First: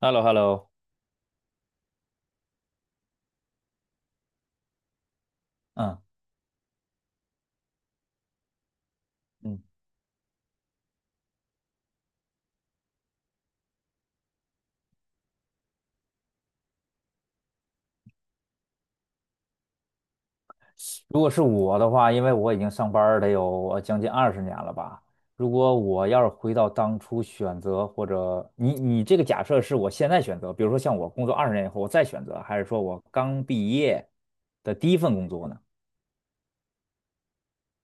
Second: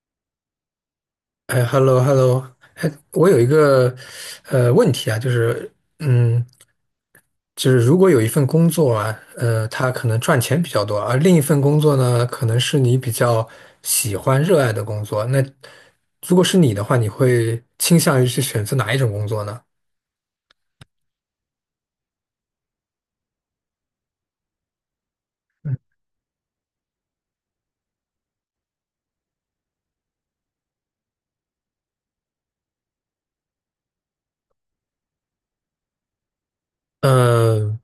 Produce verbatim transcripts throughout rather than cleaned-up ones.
h e l l o h e l l o。 哎，hello，hello，哎，我有一个呃问题啊，就是嗯嗯，就是如果有一份工作啊，嗯，呃，它可能赚钱比较多，而另一份工作呢，可能是你比较喜欢、热爱的工作，那如果是你的话，你会倾向于去选择哪一种工作呢？如果是我的话，因为我已经上班儿得有呃将近二十年了吧。如果我要是回到当初选择，或者你你这个假设是我现在选择，比如说像我工作二十年以后我再选择，还是说我刚毕业的第一份工作呢？嗯，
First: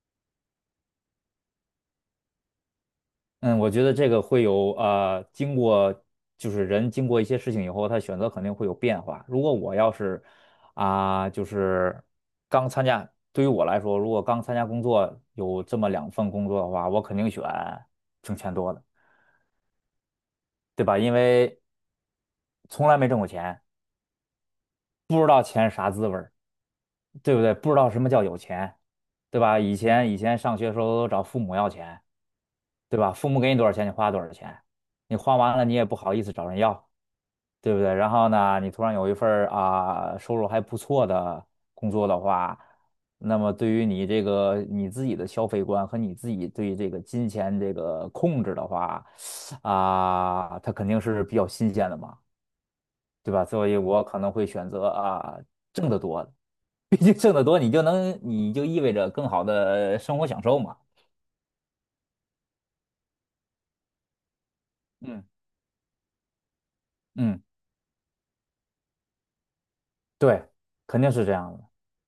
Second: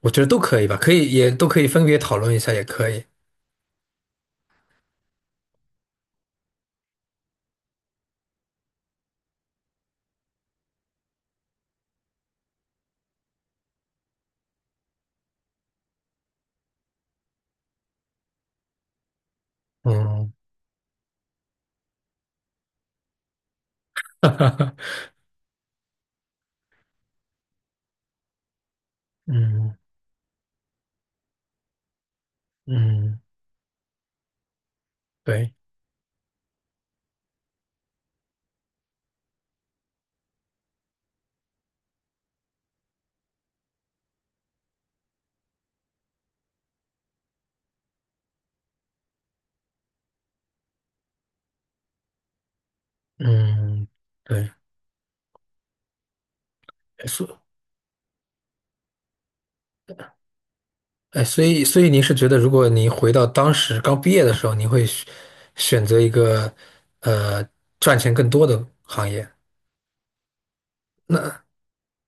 我觉得都可以吧，可以也都可以分别讨论一下，也可以。嗯，我觉得这个会有呃，经过就是人经过一些事情以后，他选择肯定会有变化。如果我要是啊、就是刚参加，对于我来说，如果刚参加工作有这么两份工作的话，我肯定选挣钱多的，嗯，对吧？因为从来没挣过钱，不知道钱是啥滋味儿，对不对？不知道什么叫有钱，对吧？以嗯前以前上学的时候都找父母要钱，对吧？嗯，父母给你多少钱，你花多少钱，你花对，完了你也不好意思找人要。对不对？然后呢，你突然有一份儿啊收入还不错的工作的话，那么对于你这个你自己的消费观和你自己对这个金钱这个控制的话，啊，它肯定是比较新鲜的嘛，对吧？所以嗯我可能会对，选择啊挣得多的，毕竟挣所得多，你就能你就意味着更好的生活享受嘛。哎，所以所以您是觉得，如果您回到当时刚毕业的时候，您会选嗯选择一个嗯，呃赚钱更多的行业？对，肯定是这样的。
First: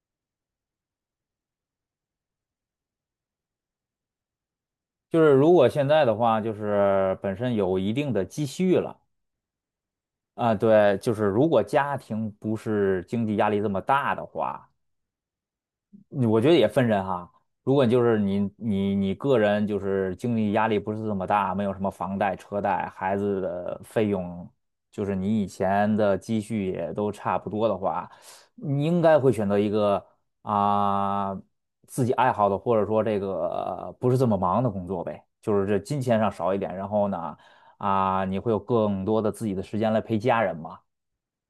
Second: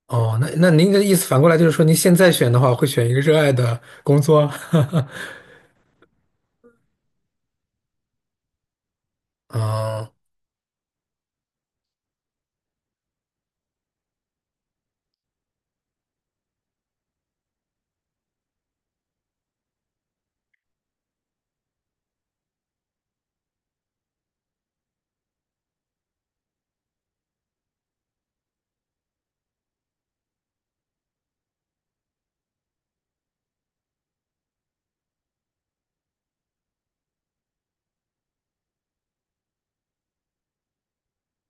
哦，那那您的意思反过来就是说，您现在选的话，会选一个热爱的工作？就是如果现在的话，就是本身有一定的积蓄了。哦，啊，对，就是如果家庭不是经济压力这么大的话，嗯我觉得也分人哈。如果就是你你你个人就是经济压力不是这么大，没有什么房贷、车贷、孩子的费用，就是你以前的积蓄也都差不多的话，你应该会选择一个啊、自己爱好的，或者说这个不是这么忙的工作呗，就是这金钱上少一点，然后呢啊、你会有更多的自己的时间来陪家人嘛。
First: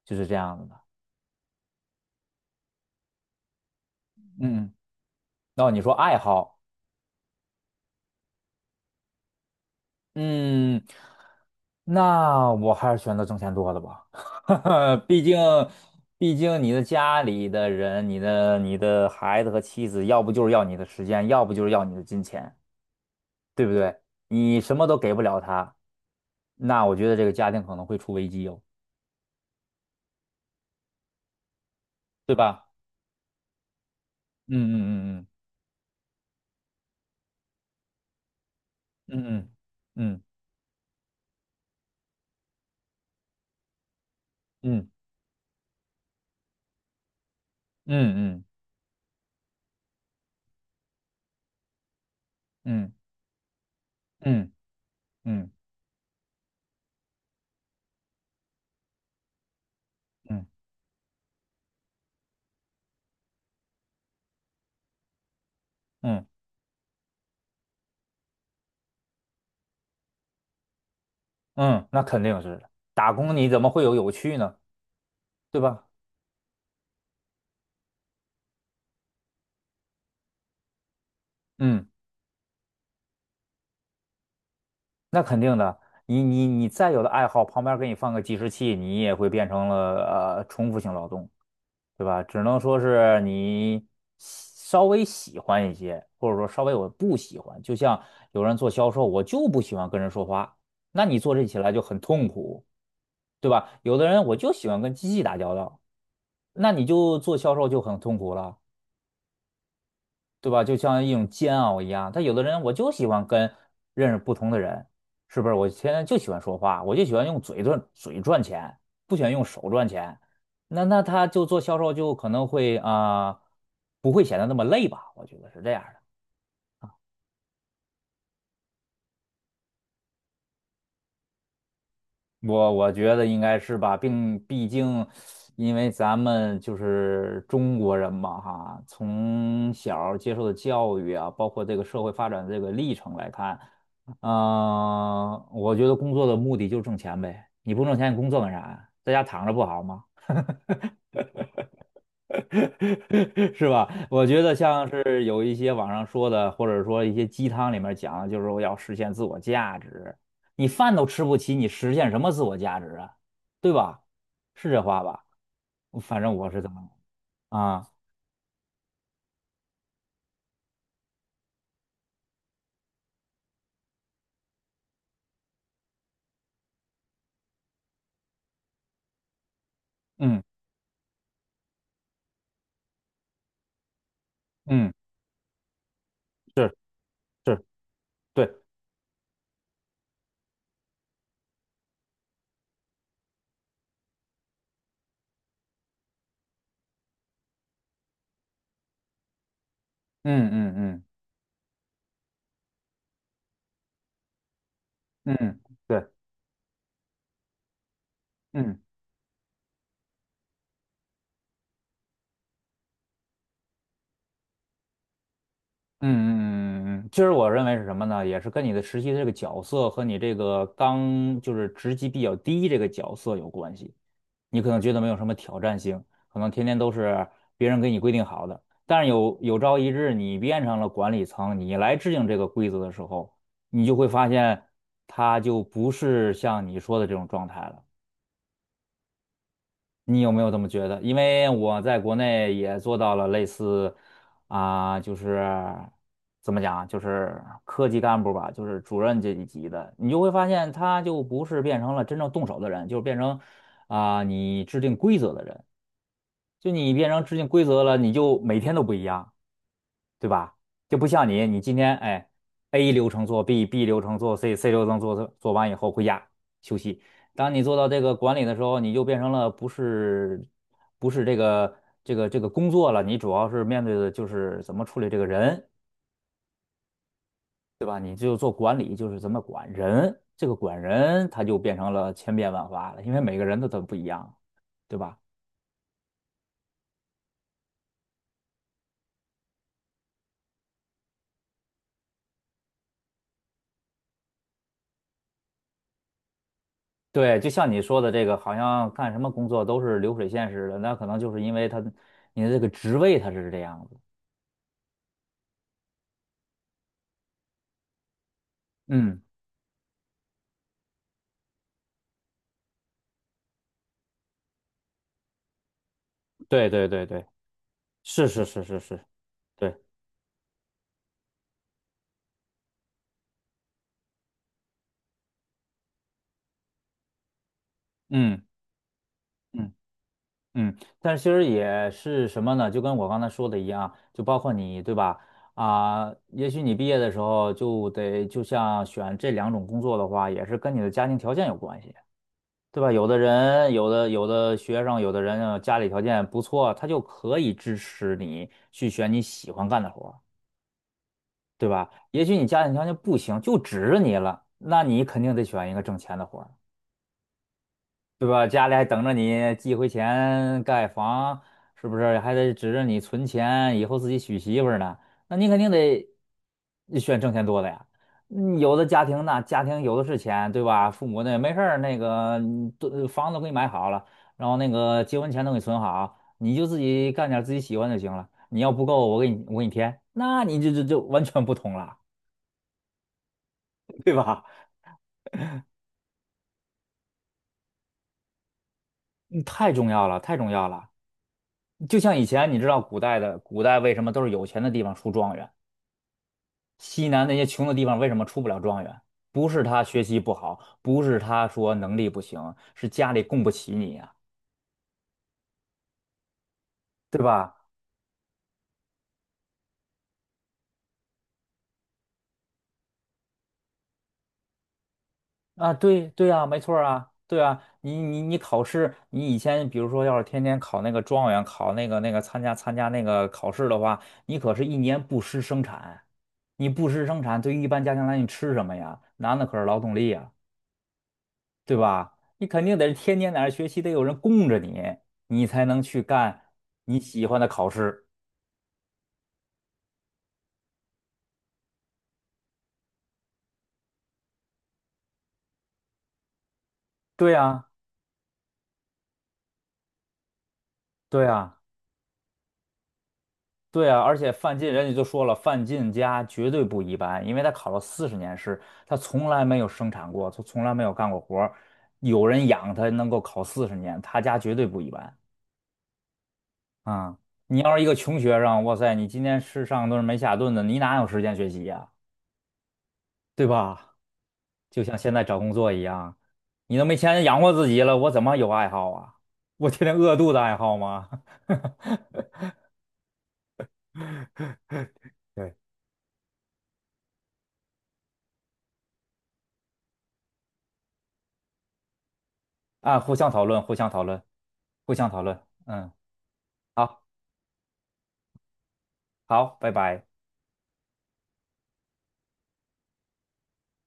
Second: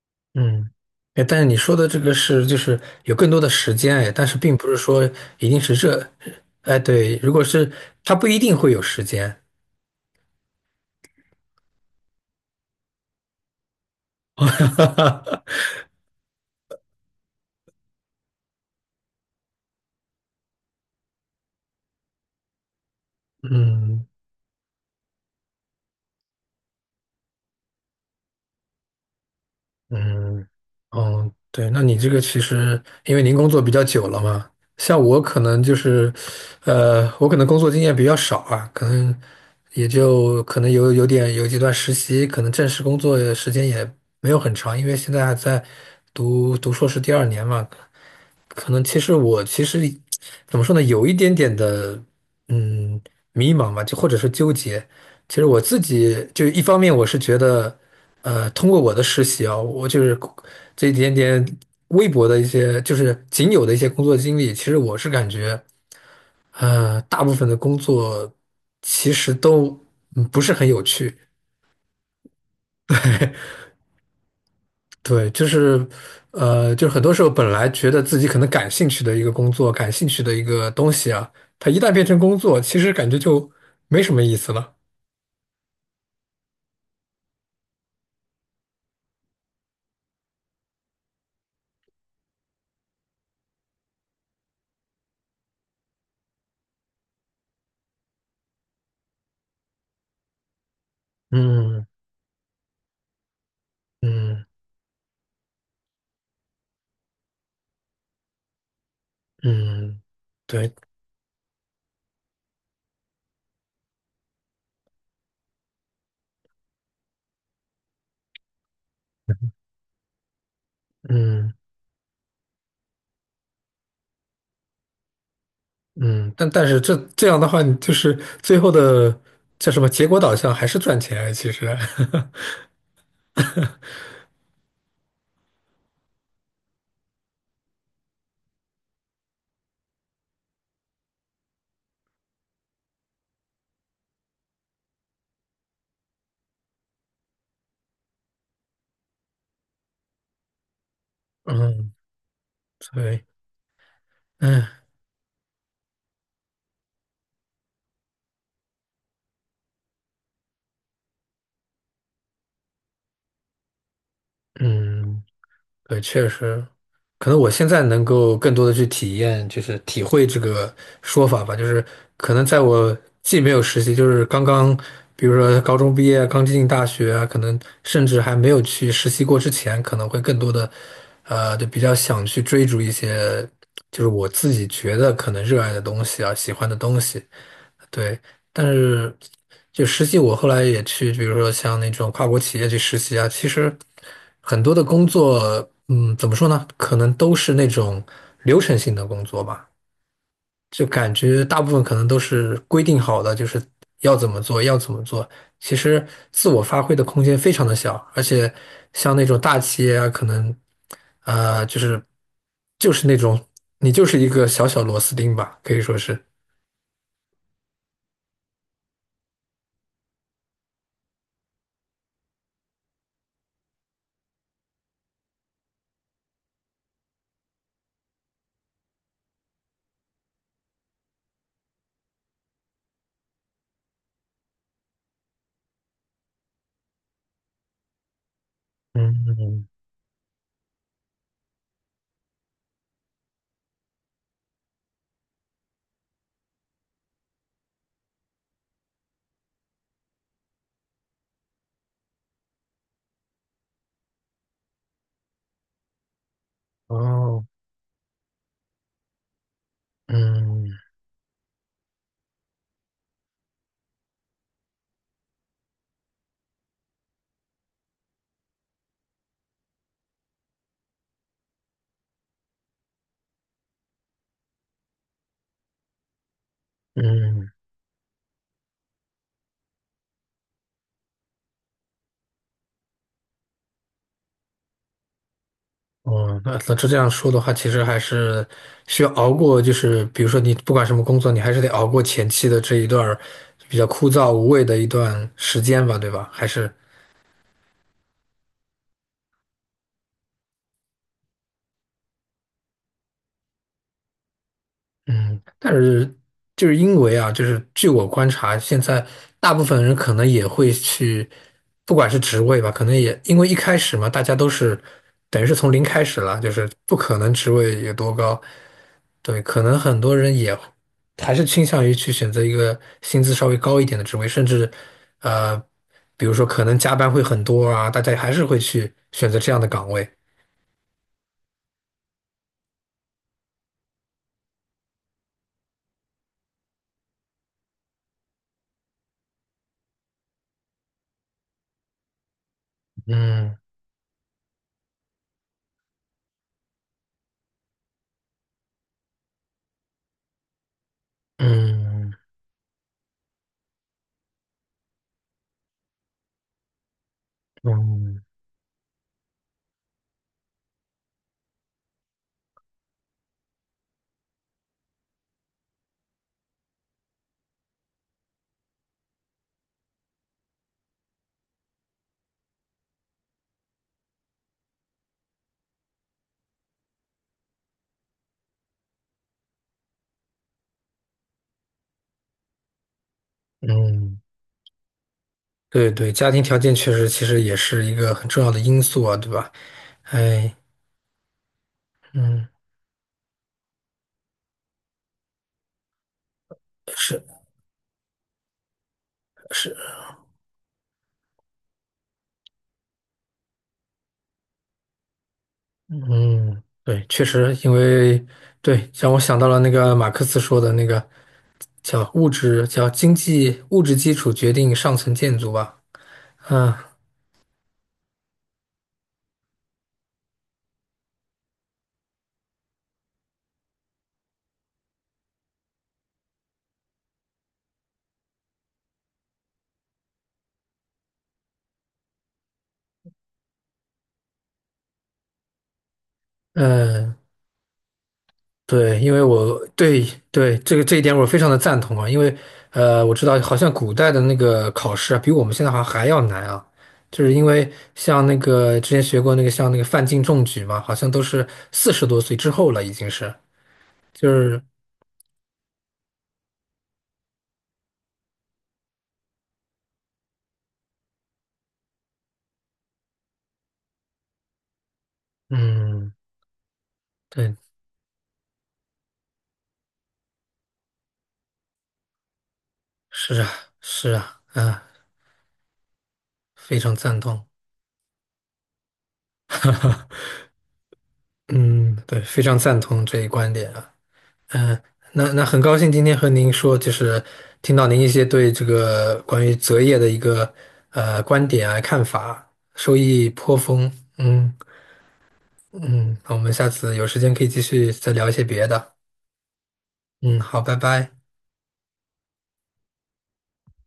就是这样子嗯，的。哎，但是你说的这个是就是有更多的时间，哎，但是并不嗯，是说一定那是你说这，爱好。哎，对，如果是他不一定会有时间，嗯，那我还是选择挣钱多的吧。毕竟，毕竟你的家里的人，你的你的孩子和妻子，要不就是要你的时间，要不就是要你的金钱，对不对？嗯。你什么都给不了他，那我觉得这个家庭可能会出危机哟，嗯，哦，对，那你这个对其吧？实，因为您工作比较久了嘛，嗯像嗯我嗯可能就是，呃，我可能工作经验比较少啊，可能嗯也嗯就可能有有点有几段实习，可能正式工作时间也没有很长，因嗯为现在还在读读硕士第二年嘛，嗯可能其实我其实怎么说呢，有一点点的嗯嗯嗯迷茫吧，就或者是纠嗯结。嗯其实嗯我自己就一方面我是觉得，呃，通过我的实习啊，我就是嗯嗯嗯。这一点点微薄的一些，就是仅有的一些工作经历，其实我是感觉，嗯呃，大部分的工作其实都嗯不是很有趣。嗯，那肯定是的，打工，你怎么会有有趣呢？对，就对是，吧？呃，就是很多时候本来觉得自己可能感兴趣的一个工作，感兴趣的一个东西啊，它一嗯，旦变成工作，其实感觉就没什么意思了。那肯定的。你你你再有的爱好，旁边给你放个计时器，你也会变成了呃重复性劳动，对吧？只能说是你喜稍微喜欢一些，或者说稍微我不喜欢。就像有人做销售，我就不喜欢跟人说话，那你做这起来就嗯很痛苦，对吧？有的人我嗯就喜欢跟机器打交道，那你就做销售就很痛苦了。嗯，对吧？对，就像一种煎熬一样。他有的人我就喜欢跟认识不同的人，是不是？我现在就喜欢说话，我就喜欢用嘴赚嘴赚钱，不喜欢用手赚钱。那那他就嗯做销售就可能会啊、不会显得那么累吧？我觉得是这样的。嗯，但但是这这样的话，你就是最后的叫什么结果导向还是赚钱啊，其实，我我觉得应该是吧，并毕竟，因为咱们就是中国人嘛，哈，从小儿接受的教育啊，包括这个社会发展这个历程来看，嗯、我觉得工作的目的就是挣钱呗。你不挣钱，你工作干啥呀？在家躺着不好吗？嗯，对，是吧？我觉得嗯像是有一些网上说的，或者说一些鸡汤里面讲，就是我要实现自我价值。你饭都吃不起，你实现什么自我价值啊？对吧？是这话嗯。吧？对，反确正我是实，这么可能我现在啊，能够更多的去体验，就是体会这个说法吧。就是可能在我既没有实习，就是刚刚，比如说高中毕业，刚进大学啊，可能甚至还没有去实习过之前，可能会更嗯多的，呃，就比较想去追逐一些，就是我自己嗯，觉得可能热爱的东西啊，喜欢的是东西。是，对，对，但是就实际，我后来也去，比如说像那种跨国企业去实习啊，其实很多的工作，嗯，怎么说呢？可能都是那种流程性的工作吧，嗯就嗯感觉大部分可能都是规定好的，就是要怎么做，要怎么做。嗯嗯，其实对，自我发挥的空间非常的小，而且嗯。像那种大企业啊，可能呃，就是就是那种你就是一个小小螺丝钉吧，可以说嗯是。嗯嗯嗯，嗯，嗯其实我认为是什么呢？也是跟你的实习的这个角色和你这个刚就是职级比较低这个角色有关系。你可能觉得没有什么挑战性，可能天天都是别人给你规定好的。但是有有朝一日你变成了管理层，你来制定这个规则的时候，你就会发现它就不是像你说的这种状态了。嗯，你有没有这么觉得？因为我在国内也做到了类似啊、就是怎么讲啊，就是科级干部吧，就是主任这一级的，你就会发现他就不是变成了真正动手的人，就是变成啊、你制定规则的人。就你变成制哦，定规则了，你就每天都不一样。对吧？嗯就不像你，你今天哎，A 流程做 B，B 流程做 C，C 流程做做完以后回家休息。当你做到这个管理的时候，你就变成了不是不是这个这个这个工作了，你主要是面对的就是怎么处理这个人，嗯，对吧？你就做管理，就是怎么管人，这个管人他就变成了千变万化了，因为每个人都都不一样，对吧？哦，那那这样说的话，其实还是需要熬过，就是比如说你不管什么工作，你还是得熬过前期的这一段儿比较枯燥无味的一段时间吧，对吧？还是，对，就像你说的这个，好像干什么工作都是流水线似的，那可能就是因为他你的这个职位他是这样子。嗯，但是就是因为啊，就是据我观察，现在嗯，大部分人可能也会去，不管是职位吧，可能也因为一开始嘛，大家都是等于是从零开始了，就是对对不对可对，能职位有多是高，是是是是，对，可对，能很多人也还是倾向于去选择一个薪资稍微高一点的职位，甚至呃，比如说可能加班会很多啊，大家还嗯是会去选择这样的嗯岗位。嗯，但是其实也是什么呢？就跟我刚才说的一样，就包括你，对吧？啊、也许你毕业的时候就得，就像选这两种工作的话，也是跟你的家庭条件有关系，对吧？有的嗯人，有的有的学生，有的人呃家里条件不错，他就可以支持你去选你喜欢干的活儿，对吧？嗯也许你家庭条件不行，就指着你了，那你肯定得选一个挣钱的活儿。嗯对吧？家里还等着你寄回钱盖房，是不是？还得指着你存钱，以后自己娶媳妇儿呢。那你肯定得选挣钱多的呀。嗯有的家庭那家庭有的是钱，对吧？父母那没事儿，那个嗯都房子都给你买好了，然后那个结婚钱都给你存好，你就自己干点自己喜欢就行了。你要不够，我给你我给你添，那你这这就完全不同了，对嗯。吧？对对，家庭条件确实其实也是一个很重要的因素啊，对嗯吧？太重要了，太重哎，要了。就像以嗯，前，你知道古代的古代为什么都是有钱的地方出状元？西是南那些穷的地方为什么出不了状元？不是是，他学习不好，不是他说能力不行，是家里供不起你呀、嗯，对，对确实，吧？因为对，让我想到了那个马克思说的那个叫物质，叫经济物质基础决定上层建筑啊，吧。对对啊，没错儿啊，啊，对啊，你你你考试，你以前比如说要是天天考那个状元，考那个那个参加参加那个考试的话，你可是一年不施生产，你不施生产，对于一般家庭来说，你吃什么呀？男的可是劳动力呀、对吧？你肯定得是天天在那儿学习，得有人供着你，你才能去干你嗯，喜欢的考试。对，因为我对对这个这一点我非常的赞同啊，因为呃，我知道好像古代的那个考试啊，比我们现在好像还要难啊，就对是因呀，为像那个之前学过那个像那个范进中举嘛，好像都对是呀，四十多岁之后了，已经是，对呀。而就且范是进人家就说了，范进家绝对不一般，因为他考了四十年试，他从来没有生产过，他从来没有干过活儿，有人养他能够考四十年，他家绝对不一般嗯，啊。对，你要是一个穷学生，哇塞，你今天吃上顿没下顿的，你哪有时间学习呀？是对啊，吧？是啊，就啊，像现在找工作一样，你非都常没赞钱养同，活自己了，我怎么有爱好啊？我天天饿肚子爱好吗？嗯，对，非常赞同这一观点啊。嗯，那那对，很高兴今天和您说，就是听到您一些对这个关于择业的一个呃观点啊看法，受啊，互益相讨颇论，互相丰。讨论，嗯互相讨论。嗯，嗯，那我们下次好，有时间可以继续再聊一些别的。好，拜拜。嗯，好，拜拜。